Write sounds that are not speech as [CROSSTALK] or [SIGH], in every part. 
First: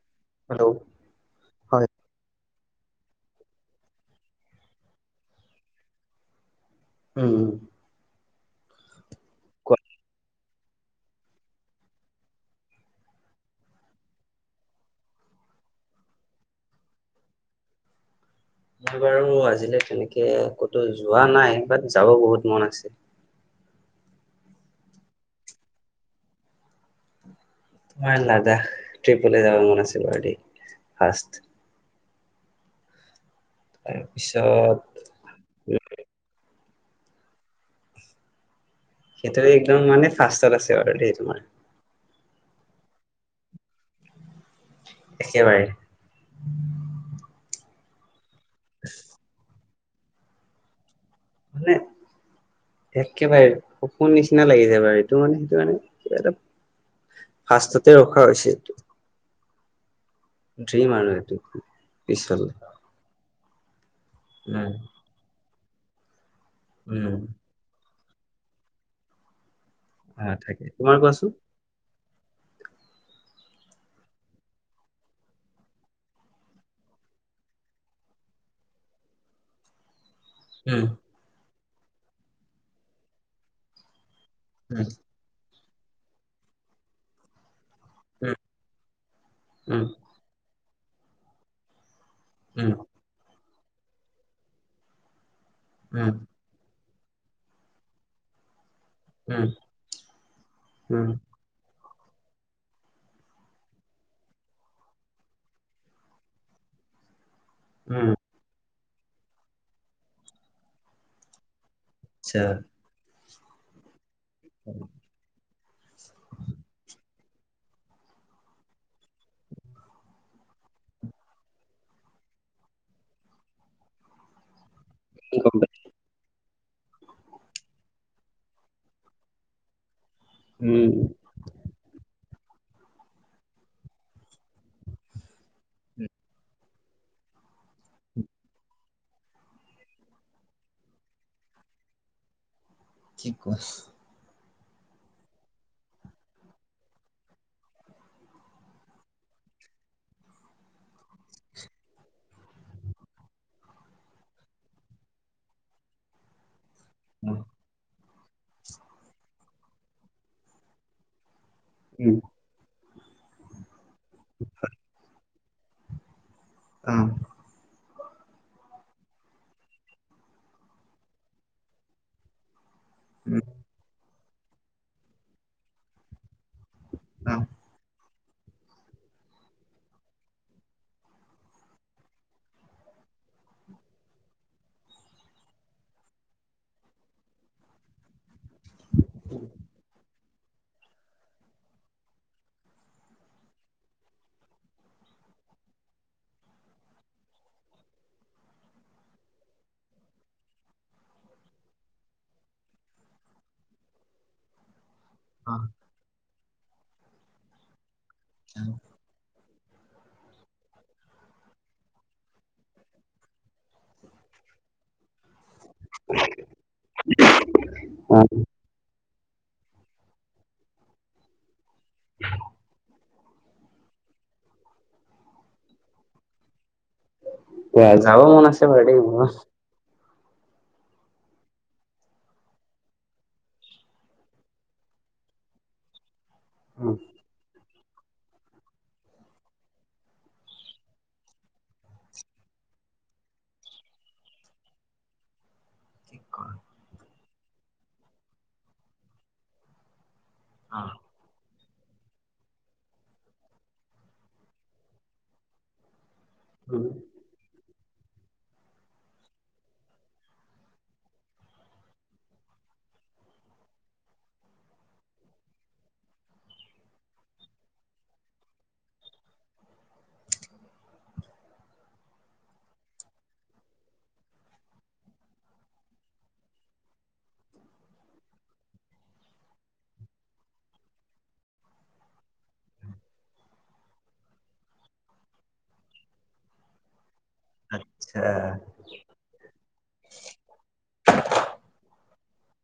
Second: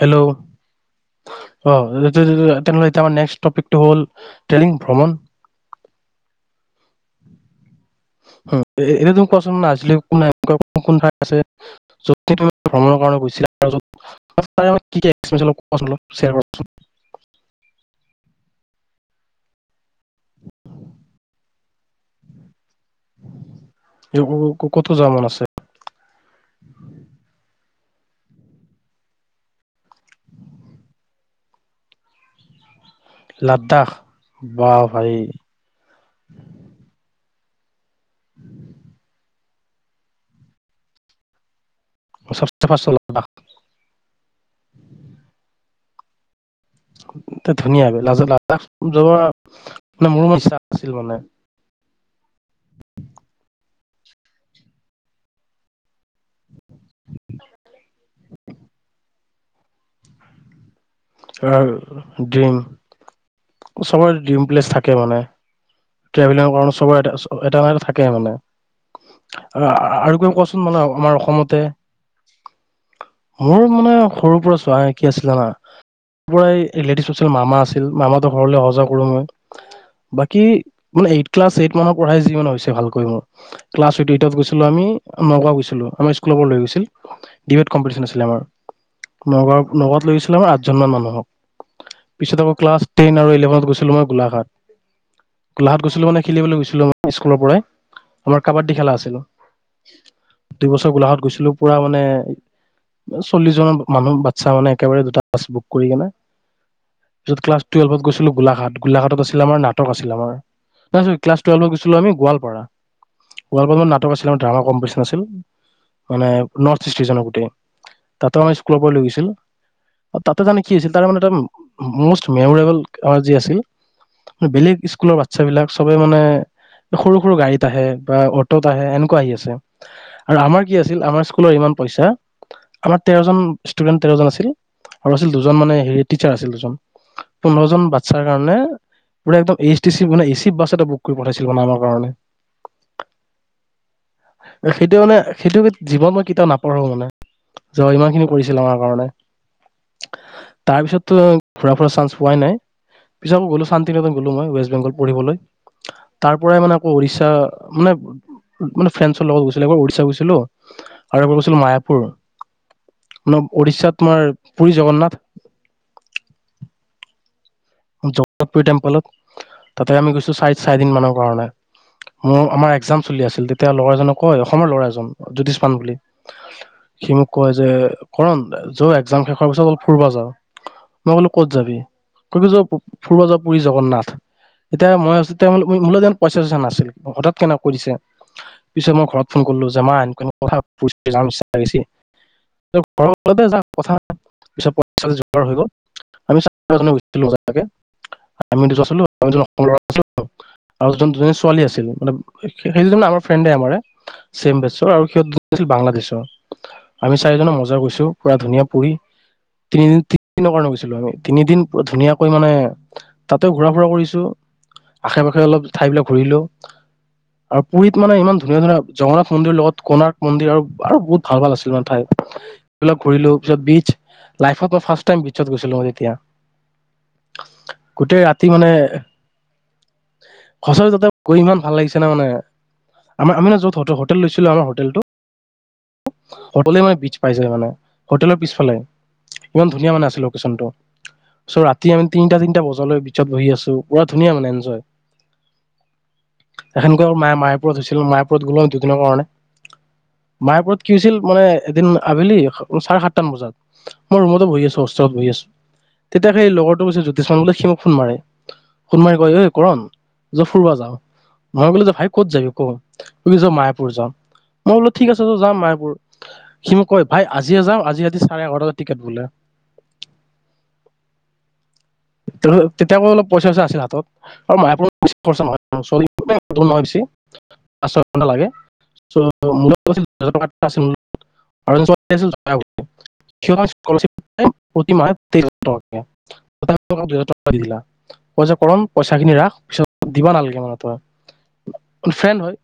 Hello, অহ হয় তেনেহলে নেক্স টপিকটো হ'ল টেলিং ভ্ৰমণ উম হুম এনেটো পচন্দ নাছিলে একো নাই ক কোন ঠাই আছে, য'ত ভ্ৰমণৰ কাৰণে গৈছিলা [UNINTELLIGIBLE] মই বাৰু আজিলৈ তেনেকে ক'তো যোৱা নাই বাত্ যাব বহুত মন আছে। ক'তো যাব মন আছে। তোমাৰ লাজা ট্ৰিপলে যাব মন আছিল। লাদাখ, তাৰপিছত বাহ ভাই। উম এইটো একদম মানে ফাৰ্ষ্টত আছে আৰু দেই তোমাৰ [UNINTELLIGIBLE] একেবাৰে ধুনীয়া ব লাজ [UNINTELLIGIBLE] মানে [UNINTELLIGIBLE] আছিল মানে মানে একেবাৰে, সপোন নিচিনা লাগিছে বাৰু এইটো মানে সেইটো মানে কিবা এটা ফাষ্টতে ৰখা হৈছে এইটো ড্ৰিম আৰু এইটো পিছলে ড্ৰিম চবৰে ড্ৰিম প্লেচ উম থাকে মানে টেভেলৰ কাৰণে চবৰে উম এটা হলেও থা তাকে মানে আৰু ক অ কোৱাচোন থাকে মানে তোমাৰ আমাৰ কোৱাচোন অসমতে মোৰ মানে সৰুৰ পৰা চোৱা কি আছিলে জনা পৰাই লেডিছ আছিল মামা আছিল। মামা হতৰ ঘৰলৈ অহা যোৱা কৰোঁ মই বাকী উম মানে এইট ক্লাছ এইট মানুহ পঢ়াই যি, মানুহ হৈছে ভালকৈ মোৰ ক্লাচ চুটি ত' গৈছিলোঁ উম আমি নগাঁও গৈছি লো, আমাৰ ইস্কুলৰ লৈ গৈছিল। ডিবেট কম্পিটিশ্যন আছিলে উম আমাৰ। নগাঁও, উম নগাঁওত লৈ, গৈছিলে আমাৰ জনমান মানুহক পিছত আকৌ উম ক্লাচ টেন আৰু ইলেভেন গৈছিলোঁ মই গোলাঘাট। গোলাঘাট গৈছিলোঁ উম মানে, খেলিবলে গৈছিলোঁ ইস্কুলৰ পৰাই, আমাৰ কাবাড ডী, খেলা আছিলোঁ, উম দুইবছৰ উম গোলাঘাট গৈছিলোঁ পুৰা মা মানে চল্লিশ জন মানুহ, বাচ্ছা মানে একেবাৰে দুটা বাছ বুক কৰি কেনে য'ত ক্লাচ টুৱেলভ উম। গৈছিলোঁ গোলাঘাট। গোলাঘাটত আছিল আমাৰ নাটক আছিল, [UNINTELLIGIBLE] ছিলো, আমি গোৱালপাৰা। [UNINTELLIGIBLE] আছিল, ড্ৰামা কমপিডিছন আছিল মানে নৰ্থ ইষ্ট কিজনৰ গোটেই। তাতো আমাক স্কুলৰ পৰা লৈ গৈছিল তাতে জানে কি আছিল তাৰ মানে এটা মষ্ট মেমৰেবল যি আছিল। বেলেগ স্কুলৰ বাচ্ছাবিলাক সবে মানে সৰু, সৰু গাড়ীত আহে বা অটোত আহে এনেকুৱা আহি আছে আৰু আমাৰ কি আছিল, আমাৰ স্কুলৰ ইমান পইচা আমাৰ তেৰজন ষ্টুডেণ্ট তেৰজন আছিল আৰু আছিল দুজন মানে হেৰি টিচাৰ আছিল দুজন পোন্ধৰ জন বাচ্ছাৰ কাৰণে পুৰা একদম এইচ টি চি মানে এচি বাছ এটা বুক কৰি পঠাইছিল মানে আমাৰ কাৰণে। কি কোৱা। সেইটো মানে সেইটো জীৱন মই কেতিয়াও নাপাহৰোঁ মানে। যে ইমান খিনি কৰিছিল আমাৰ কাৰণে। তাৰ পিছততো ঘুৰা ফুৰা চান্স পোৱাই নাই। পিছত গ'লো শান্তিকতন গ'লো মই। ৱেষ্ট বেংগল পঢ়িবলৈ। তাৰ পৰাই মানে উৰিষ্যা মানে মানে ফ্ৰেন্ঞ্চৰ লগত গৈছিলো এবাৰ উৰিষ্যা গৈছিলো। আৰু এবাৰ মায়াপুৰ। ন উৰিষ্যাত তোমাৰ পুুৰী জগন্নাথ আহ। জগতপুৰ টেম্পলত তাতে আমি গৈছো চাৰি-চাৰি দিন মানৰ কাৰণে মোৰ আমাৰ এক্সাম চলি আছিল তেতিয়া লগৰজনক কয় অসমৰ ল'ৰা এজন জ্যোতিষমান বুলি সি মোক কয় যে কৰণ য একজাম শেষ হোৱাৰ পিছত অল ফুৰিবা যাওঁ মই ক'লো ক'ত যাবি? ক কি ফুৰবা যা পুৰী জগন্নাথ এতিয়া মইও মোৰ পইচা চইচা নাছিল হঠাৎ কেনেক কৈ দিছে পিছত মই ঘৰত ফোন কৰিলো যে মা এনেকুৱা আমি দুজন আছিলো লৰা অসমৰ আৰু দুজনী ছোৱালী আছিল মানে সেই দুজন আমাৰ ফ্ৰেণ্ড আমাৰ চেইম বেষ্টৰ আৰু সিহঁতছিল বাংলাদেশৰ আমি চাৰিজনক মজা গৈছো পুৰা ধুনীয়া পুৰি তিনিদিন তিনিদিনৰ কাৰণে গৈছিলো আমি তিনিদিন ধুনীয়াকৈ মানে তাতেও ঘূৰা ফুৰা কৰিছো আশে পাশে অলপ ঠাইবিলাক ঘূৰিলো আৰু পুুৰীত মানে ইমান ধুনীয়া ধুনীয়া জগন্নাথ মন্দিৰ লগত কণাৰ মন্দিৰ আৰু বহুত ভাল-ভাল আছিল মানে এইবিলাক ঘূৰিলো পিছত বিটছ লাইফত মই ফাৰ্ষ্ট টাইম বিটছত গৈছিলো মই তেতিয়া অ যাব মন আছে বাৰি ম সচৰি তাতে গৈ ইমান ভাল লাগিছে না মানে আমাৰ আমি ন য'ত হোটেল লৈছিলো আমাৰ হোটেলটো। অটলে মানে বীজ পাই যায় মানে। হোটেলৰ পিছফালে ইমান ধুনীয়া মানে আছিল লোকেশ্যনটো। ৰাতি আমি তিনিটা তিনিটা বজালৈ বিচত বহি আছো পুৰা ধুনীয়া মানে এনজয়। এখনেক মায়ে মায়পুৰত হৈছিল মায়াপুৰত গ'লো দুদিনৰ কাৰণে। মাহপুৰত কি হৈছিল মানে এদিন আবেলি চাৰে সাতটা মান বজাত মই ৰুমতো বহি আছো হোষ্টেলত বহি আছো। তেতিয়া সেই লগৰটোছ জোতিষানলৈ সি মোক ফোন মাৰে ফোন মাৰি কয় এই ঐ কৰণ য ফুৰোৱা যাও মই কলে যে ভাই কত যাবি ক য মায়াপুৰ যাও মই বোলো ঠিক আছে ত যাম মায়াপুৰ সি মোক কয় ভাই আজিয়ে যাাম আজি ৰাতি চাৰে এঘাৰটাটা টিকেট বোলে। তেতিয়া অলপ পইচা পইচা আছিল হাতত আৰু মচ নহয়হয় বেচি পাঁচ ছয় ঘন্টা লাগোহ। টকা কে- দিলা আচ্ছা। কই যে উম। ঠিক কৈছা। উম। অ', উম, অ', অ', অ'। অ', যাব মন আছে বাৰু দেই মোৰ। ঠিক কৰম পইচা খিনি ৰাখ পিছত দিবা নালাগে মানে তই। ফ্ৰেণ্ড হয়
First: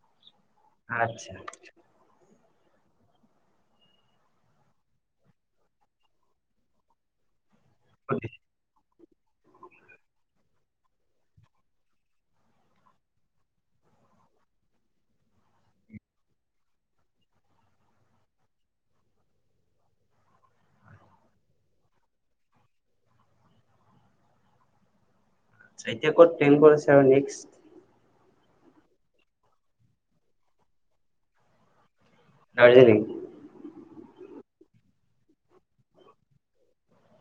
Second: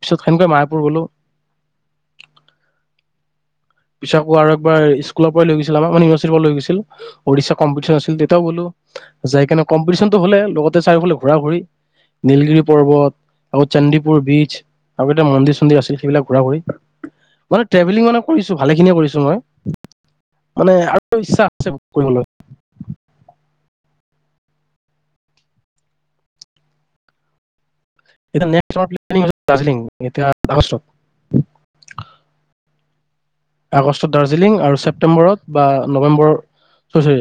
পিছত সেনেকে কৰা মায়াপুৰ অ'। উম। গলো। আচ্ছা, পিছাকো আৰু এবাৰ স্কুলৰ পৰাই লৈ গৈছিল আমাৰ ইউ্চি পৰা লৈ গছিল উড়ষশা কম্পিটিচন আছিল তেতিয়াও গলো। যাই কিনে কম্পিটিচন টো হলেই লগত চাৰিওফালে ঘুৰা-ঘুৰি। নীলগিৰি পৰ্বত আকৌ চন্দিপুৰ বীচ আৰু এতিটা মন্দিৰ চন্দিৰ আছিল সেইবিলাক ঘূৰা-ঘূৰি। মানে ট্ৰেভেলিং মানে কৰিছোঁ ভালে খিনিয়ে কৰিছো মই। মানে আৰু ইচ্ছা আছে কৰিবলৈ। অট্চা। আ, এতিয়া ক'ত প্লেন কৰিছে আৰু নেক্স? এতিয়া দাৰ্জিলিং এতিয়া আগষ্টত দেৰি আগষ্টত দাৰ্জিলিং আৰু ছেপ্টেম্বৰত বা নৱেম্বৰ, অ', চৰি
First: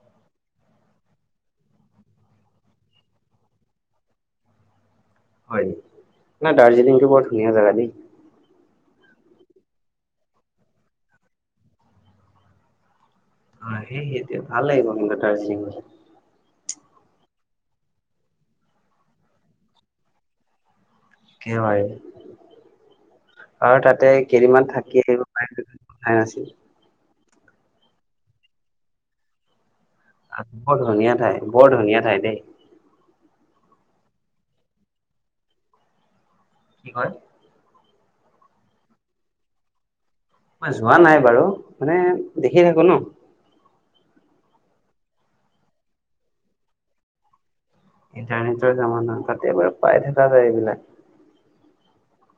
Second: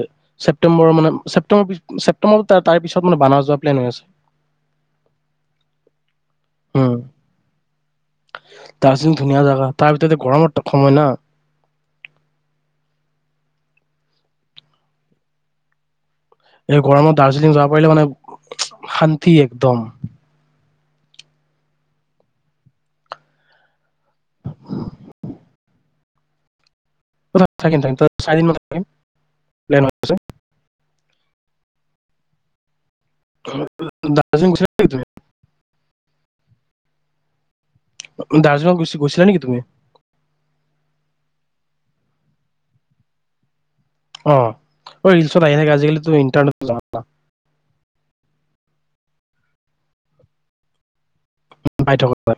ছেপটেম্বৰ মানে ছেপ ছেপটেম্ব তাৰ পিছত মান বানাৰ যোৱা প্লেন হৈ আছে। হয় ন উম দাৰ্জিলিংটো বৰ ধুনীয়া জাগা দেই। দাৰ্জিলিং ধুনীয়া জাগা তাৰ ভিতৰতে গৰমৰ সময় না। অ', সেয়েহে এতিয়া ভাল লাগিব গ'লে দাৰ্জিলিং। এই গৰমত দাৰ্জিলিং যাব পাৰিলে মানে শান্তি একদম। একেবাৰে আৰু তাতে কেইদিনমান থাকি আহিব পাৰিলে ভাল আছিল। ত থাকিম থাকিম তাত চাৰিদিন মান থাকিম। প্লেন হৈ আছে বৰ ধুনীয়া ঠাই, বৰ ধুনীয়া ঠাই দেই। দাৰ্জিলিং [UNINTELLIGIBLE] কি হয়? দাৰ্জিলিঙত গ' গৈছিলা নেকি তুমি? মই যোৱা নাই বাৰু মানে দেখি থাকো ন'। অ', ৰিল্চত আহি থাকে আজিকালি ইন্টাৰনেটৰ জামানা। ইণ্টাৰনেটৰ জামানা তাতেবাৰ পাই থকা যায় এইবিলাক। পাই থকা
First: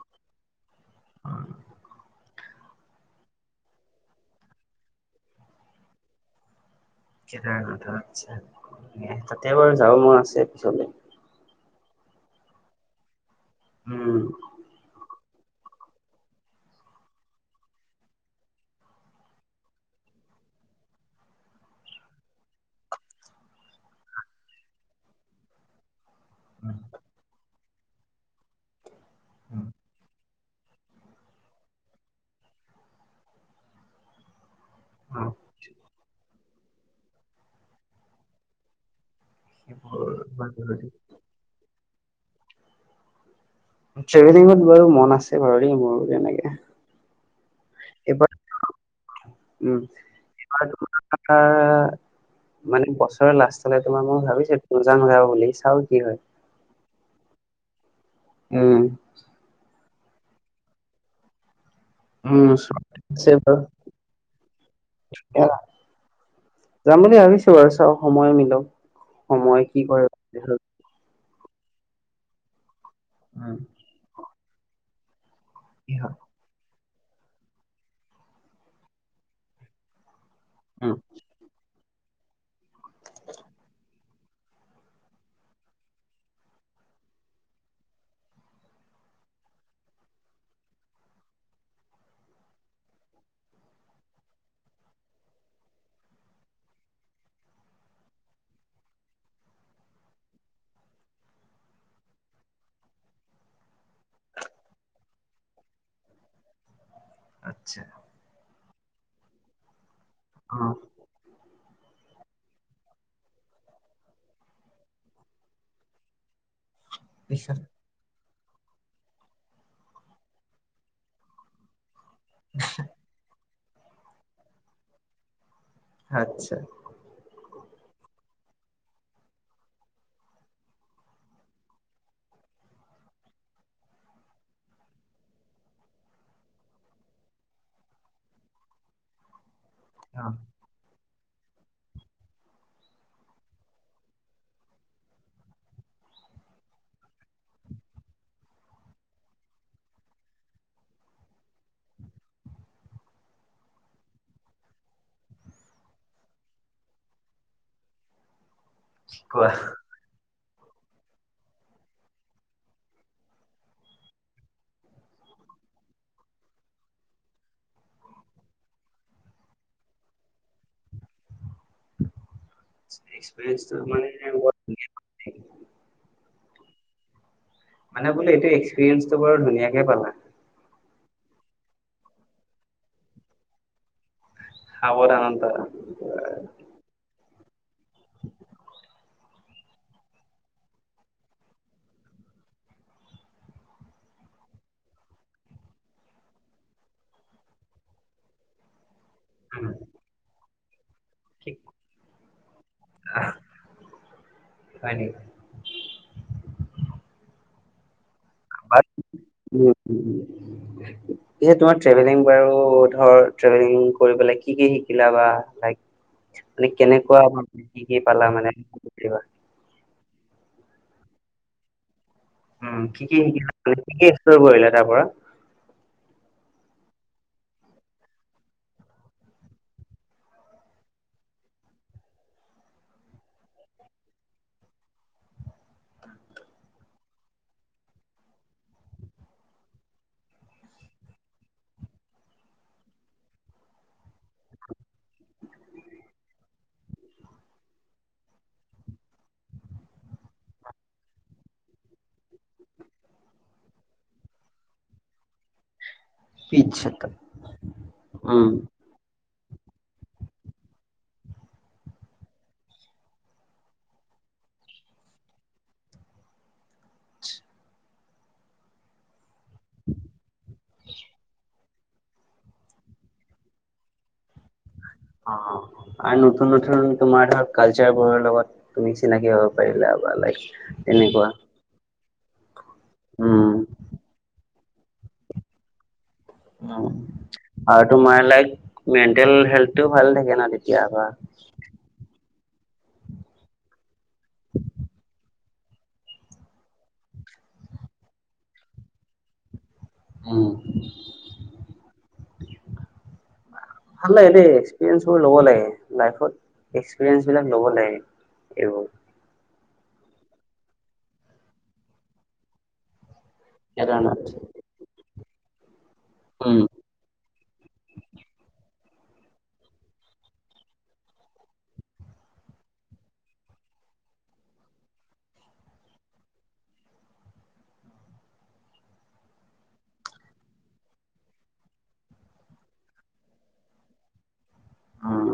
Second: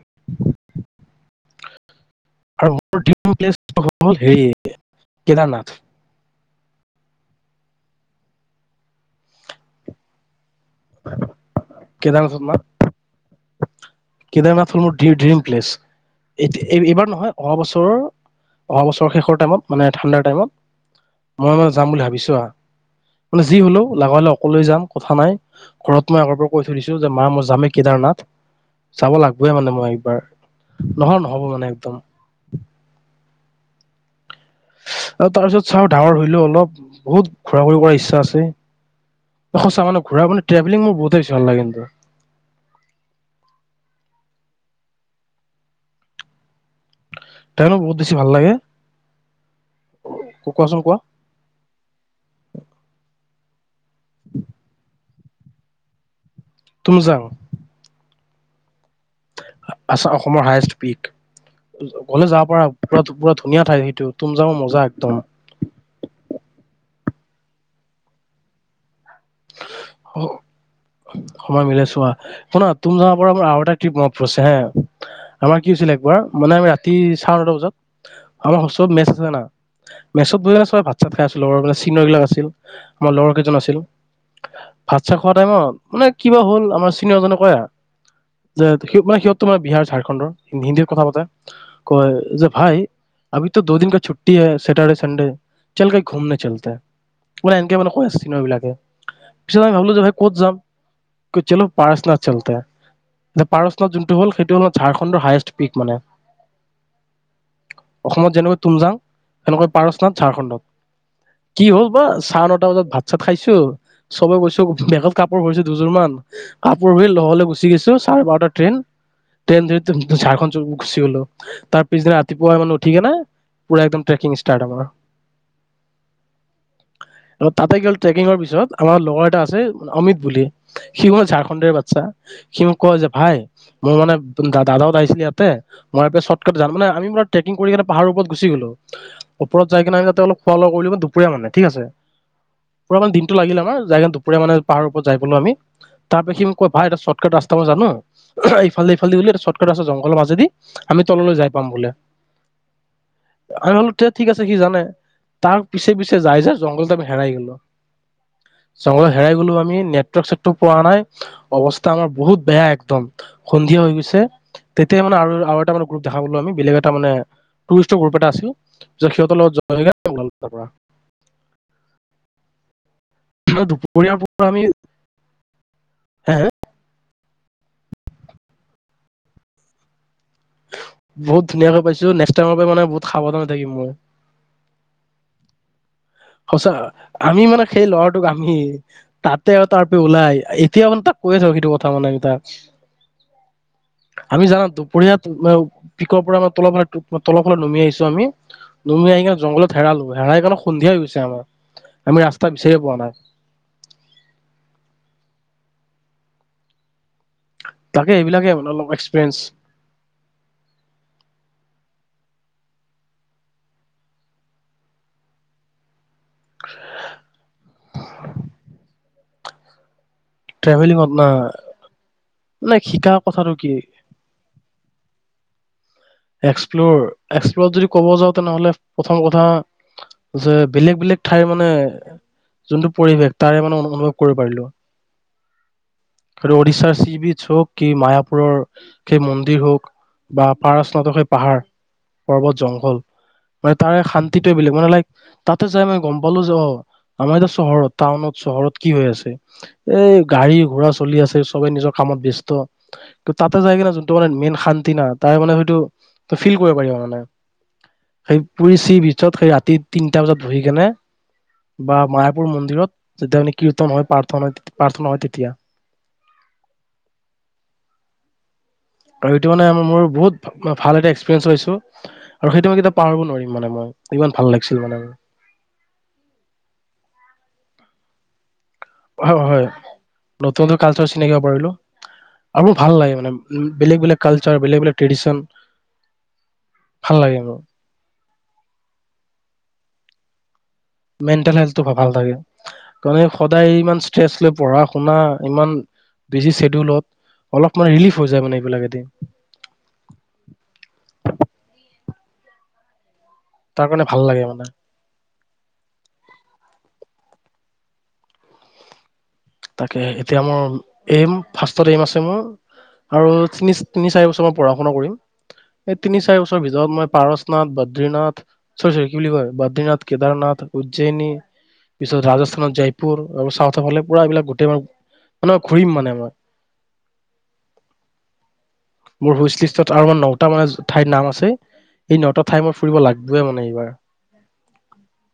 আৰু মোৰ ড্ৰিম প্লেচ হ'ল হেৰি কেদাৰনাথ। কোৰনাথ আচ্ছা, তাতে বাৰু যাৱ মন আছে পিছত। [INAUDIBLE] কেদাৰনাথত [UNINTELLIGIBLE] উম কেদাৰনাথ হ'ল মোৰ ডি-ড্ৰিম প্লেচ, এত এইবাৰ নহয় অহাবছৰ, অহাবছৰ শেষত টাইমত মানে ঠাণ্ডাৰ টাইমত, মই মানে যাম বুলি ভাবিছোঁ আৰু মানে যি হ'লেও লাগা হ'লে অকলেই যাম কথা নাই, ঘৰত মই আগৰ কৈ থৈ দিছো, যে মা মই যামে কেদাৰনাথ। চাব লাগিবয়ে মানে মই এইবাৰ। নহয় নহ'ব মানে একদম। আৰু তাৰ পিছত চাও, ডাঙৰ হৈ লওঁ অল অলপ, বহুত ঘুৰা-ফুৰি কৰাৰ ইচ্ছা আছে। সঁচা, মানে ঘুৰা মানে ট্ৰেভেলিং মোৰ বহুতেই বেছী ভাল লাগে কিন্তু। ট্ৰেভেলিঙত বাৰু মন আছে [UNINTELLIGIBLE] মোৰ তেনেকে। ট্ৰেভেলিং বহুত বেছি ভাল এইবাৰ, লাগে উম, কোৱাচোন কোৱা [UNINTELLIGIBLE] মানে বছৰে লাষ্ট হলে তোমাৰ মই ভাবিছিলো [UNINTELLIGIBLE] [UNINTELLIGIBLE] চাও কি হয়। তুমজাং উম। আচা-অসমৰ হায়েষ্ট পিক। গ'লে যাব উম পাৰা। আছে পুৰা-পুৰা ধুনীয়া বাৰু ঠাই সেইটো, তুমজাং মজা একদম। [UNINTELLIGIBLE] আৰু চাও সময় মিলক সময় কি কৰে [UNINTELLIGIBLE] সময় মিলে চোৱা শুনাত [UNINTELLIGIBLE] পৰা মোৰ আৰু উম এটা ট্ৰিপ মনত পৰিছে হে। আমাৰ কি হৈছিলে একবাৰ, মানে আমি ৰাতি চাৰে নটা বজাত, আমাৰ হোষ্টেলত মেচ আছে না মেছত বহি আছোঁ আৰু উম। ভাত চাত খাই আছিলোঁ আৰু মানে চিনিয়ৰবিলাক আছিল আমাৰ লগৰ কেইজন আছিল ভাত চাত খোৱা টাইমত মানে কিবা হ'ল আমাৰ চিনিয়ৰ জনে ক'লে যে মানে সিহঁত তোমাৰ বিহাৰ ঝাৰখণ্ডৰ হিন্দীত কথা পাতে, কয় যে ভাই অভিত' দ'দিন কা চুত্তি হে, ছেটাৰডে চানডে চল কহি ঘুম নে চলতে, মানে এনেকে মানে কৈ আছে চিনিয়ৰ বিলাকে। পিছত আমি ভাবিলো যে ভাই ক'ত যাম, কয় চলো পাৰ্চনাথ চলতে হে, এতিয়া পাৰসনাথ যোনটো হ'ল সেইটো হল ঝাৰখণ্ডৰ হায়েষ্ট পিক মানে। আচ্ছা। অসমত যেনেকৈ তুমজাং, এনেকৈ পাৰচ [UNINTELLIGIBLE] ঝাৰখণ্ড। অ' কি হ'ল বা চাৰে নটা বজাত ভাত চাত খাইছো চবে গৈছো বেগত কাপোৰ ভৰাইছোঁ দুযোৰ মান কাপোৰ [UNINTELLIGIBLE] লহলে পিছত গুচি গেছো চাৰে বাৰটাত ট্ৰেইন-ট্ৰেইন ধৰিটো ঝাৰখণ্ড গুচি গ'লো তাৰ পিছদিনা ৰাতিপুৱাই মানে উঠিকেনে পূৰা একদম ট্ৰেকিং ষ্টাৰ্ট আমাৰ। আতচ্ছা। তাতে গ'ল ট্ৰেকিঙৰ পিছত আমাৰ লগৰ এটা আছে অমিত বুলি, সি মানে ঝাৰখণ্ডৰে বাচ্ছা, সি মোক কয় যে ভাই মোৰ মানে দাদাহত আহিছিলে ইয়াতে, মই এটা চৰ্টকাত জানো মানে, আমি মানে ট্ৰেকিং কৰি পাহাৰৰ ওপৰত গুচি গ'লো ওপৰত যায় কেনে সিঁহতে অ' অলপ খোৱা লোৱা কৰিলোগেটো দূপৰীয়া মানে ঠিক আছে, পুৰা মানে দিনটো লাগিলে আৰু। [UNINTELLIGIBLE] যায় দুপৰীয়া মানে পাহাৰৰ ওপৰত যাই পালো আমি, তাৰ পা সি মোক কয় এটা চৰ্টকাট ৰাস্তা মই জানো, ইফালে ইফালদি এটা চৰ্টকাট ৰাস্তা জংঘলৰ মাজেদি আমি তললৈ যাই পাম বোলে। আমি ভাবিলো তে ঠিক আছে সি জানে তাৰ পিছে- পিছে যাই যে জংঘলতে আমি হেৰাই গ'লো। জংঘলত হেৰাই কোৱা। গ'লো আমি নেটৱৰ্ক সেট টক পোৱা নাই অৱস্থা আমাৰ বহুত বেয়া একদম সন্ধিয়া হৈ গৈছে, তেতিয়া মানে আৰু- আৰু এটা মানে গ্ৰুপ দেখা পালো, আমি বেলেগ এটা মানে টুৰিষ্টৰ গ্ৰুপ এটা আছিল, তাৰপিছত সিহঁতৰ লগত [UNINTELLIGIBLE] ওলালোঁ তাৰপৰা। [INAUDIBLE] এক্সপেৰিয়েঞ্চ টো দুপৰীয়াৰ মানে পৰা বৰ আমি ধুনীয়া হে [UNINTELLIGIBLE] মানে বোলে এইটো এক্সপিৰিয়েঞ্চটো বৰ ধুনীয়াকে পালা। বহুত ধুনীয়াকৈ পাইছো, নেক্সট টাইমৰ পৰা মানে বহুত সাৱধান হৈ থাকিম মই। সাৱধানতা। সঁচা। আমি মানে সেই ল'ৰাটোক আমি, তাতে আৰু তাৰপে ওলাই আহি এতিয়া মানে তাক কৈয়ে আছো সেইটো কথা মানে আমি তাক। আমি জানা দুপৰীয়াত পিকৰ পৰা তল ফাল তলৰফালে নামি আহিছো আমি দৌৰমাৰি আহি কিনে উম, জংঘলত হেৰালো, হেৰাই কন সন্ধিয়া হৈ গৈ ছে ঠিক আমাৰ। আমি ৰাস্তা বিচাৰিয়ে পোৱা নাই। আহ, হয় নেকি? তাকে এইবিলাকে মানে অলপ এক্সপিৰিয়েঞ্চ [UNINTELLIGIBLE] এ তোমাৰ ট্ৰেভেলিং বাৰু ধৰ, ট্ৰেভেলিং কৰিপেলাই কি কি শিকিলা বা লাইক তুমি কেনেকুৱা কি কি পালা মানে? কিবা ধৰিলোঁ আপোনাৰ উম কি কি শিকিলা মানে কি কি এক্সপ্লৰ কৰিলা তাৰ পৰা? এক্সপ্লৰ এক্সপ্লৰত যদি ক'ব যাওঁ, তেনেহলে প্ৰথম কথা যে বেলেগ বেলেগ ঠাইৰ মানে যোনটো পৰিৱেশ তাৰে মানে অনুভৱ কৰিব পাৰিলো, আৰু উৰিশ্যাৰ চি বিটছ হওক কি মায়াপুৰৰ সেই মন্দিৰ হওক বা পাৰচ তহঁত সেই পাহাৰ পৰ্বত জংঘল মানে তাৰে শান্তিটোৱে বেলেগ মানে লাইক, তাতে যাই মানে গম পালো যে অ' আমাৰ এতিয়া চহৰত টাউনত চহৰত কি হৈ আছে? এই গাড়ী ঘোৰা চলি আছে চবে নিজৰ কামত ব্যস্ত। ত' তাতে যাই কিনে যোনটো মানে মেইন শান্তি না তাৰে মানে হয়টো ত' ফিল কৰিব পিচ্ছা পাৰিব মানে সেই উম। পুৰি চি বিছত সেই তি-তিনটা বজাত বহি কেনে, বা মায়াপুৰ মন্দিৰত যেতিয়া মানে কীৰ্তন হয়, প্ৰাৰ্থনা প্ৰাৰ্থনা হয় তেতিয়া। আৰু ইটো মানে মোৰ বহুত ভাল এটা এক্সপিৰিয়ঞ্চ লৈছোঁ। আৰু সেইটো মই কেতিয়াও পাহৰিব নোৱাৰিম মানে মই। ইমান ভাল লাগিছিল মানে মোৰ। অ', আৰু নতুন নতুন তোমাৰ হওঁক কালচাৰ বোৰৰ লগত তুমি চিনাকি হয় হ'ব হয় পাৰিলা, লাইক নতুন নতুন কালচাৰ তেনেকুৱা। চিনাকি হ'ব পাৰিলো আৰু মোৰ ভাল লাগে মানে উম, বেলেগ বেলেগ কাল চাৰ বেলেগ বেলেগ ট্ৰেডিশ্যন। আৰু তোমাৰ লাইক মেন্টেল হেল তো ভাল থাকে না মেন্তনন্স টো ভাল থাকে। কমেও সদায় ইমান [UNINTELLIGIBLE] লৈ পঢ়া শুনা ইমান বিজি চেডিউলত অলপান ৰিলিফ হৈ যায় মানে আইবিলক দি। উম। তাৰ কাৰণে ভাল ভাল লাগে দেই। মানে এক্সপিৰিয়েঞ্চোৰ বোৰ লব লাগে লাইফট। এক্সপেৰিয়েন্স বিলাক লব লাগে তাকে। এতিয়া মোৰ এইম ফাৰ্ষ্টত এইম আছে মোৰ আৰু তিনি তিনি চাৰি বছৰান পঢ়া শুনা কৰিম এই তিনি চাৰি উম, বছৰ ভিতৰত মই পাৰসনাথ, বদ্ৰীনাথ সৰি, সৰি কি বুলি কয় বদ্ৰীিনাথ, কেদাৰনাথ, উজ্জয়নী, পিছত ৰাজস্থানত জয়পুৰ আৰু চউথে ফালে পুৰা এইবিলাক গোটেই মাৰ মান ঘূৰিম মানে মই। মোৰ হুইছ লিষ্টত আৰু ম নটা মানে ঠাইৰ নাম আছে। এই নটা ঠাই মই ফুৰিব লাগিবে মানে এইবাৰ। উম।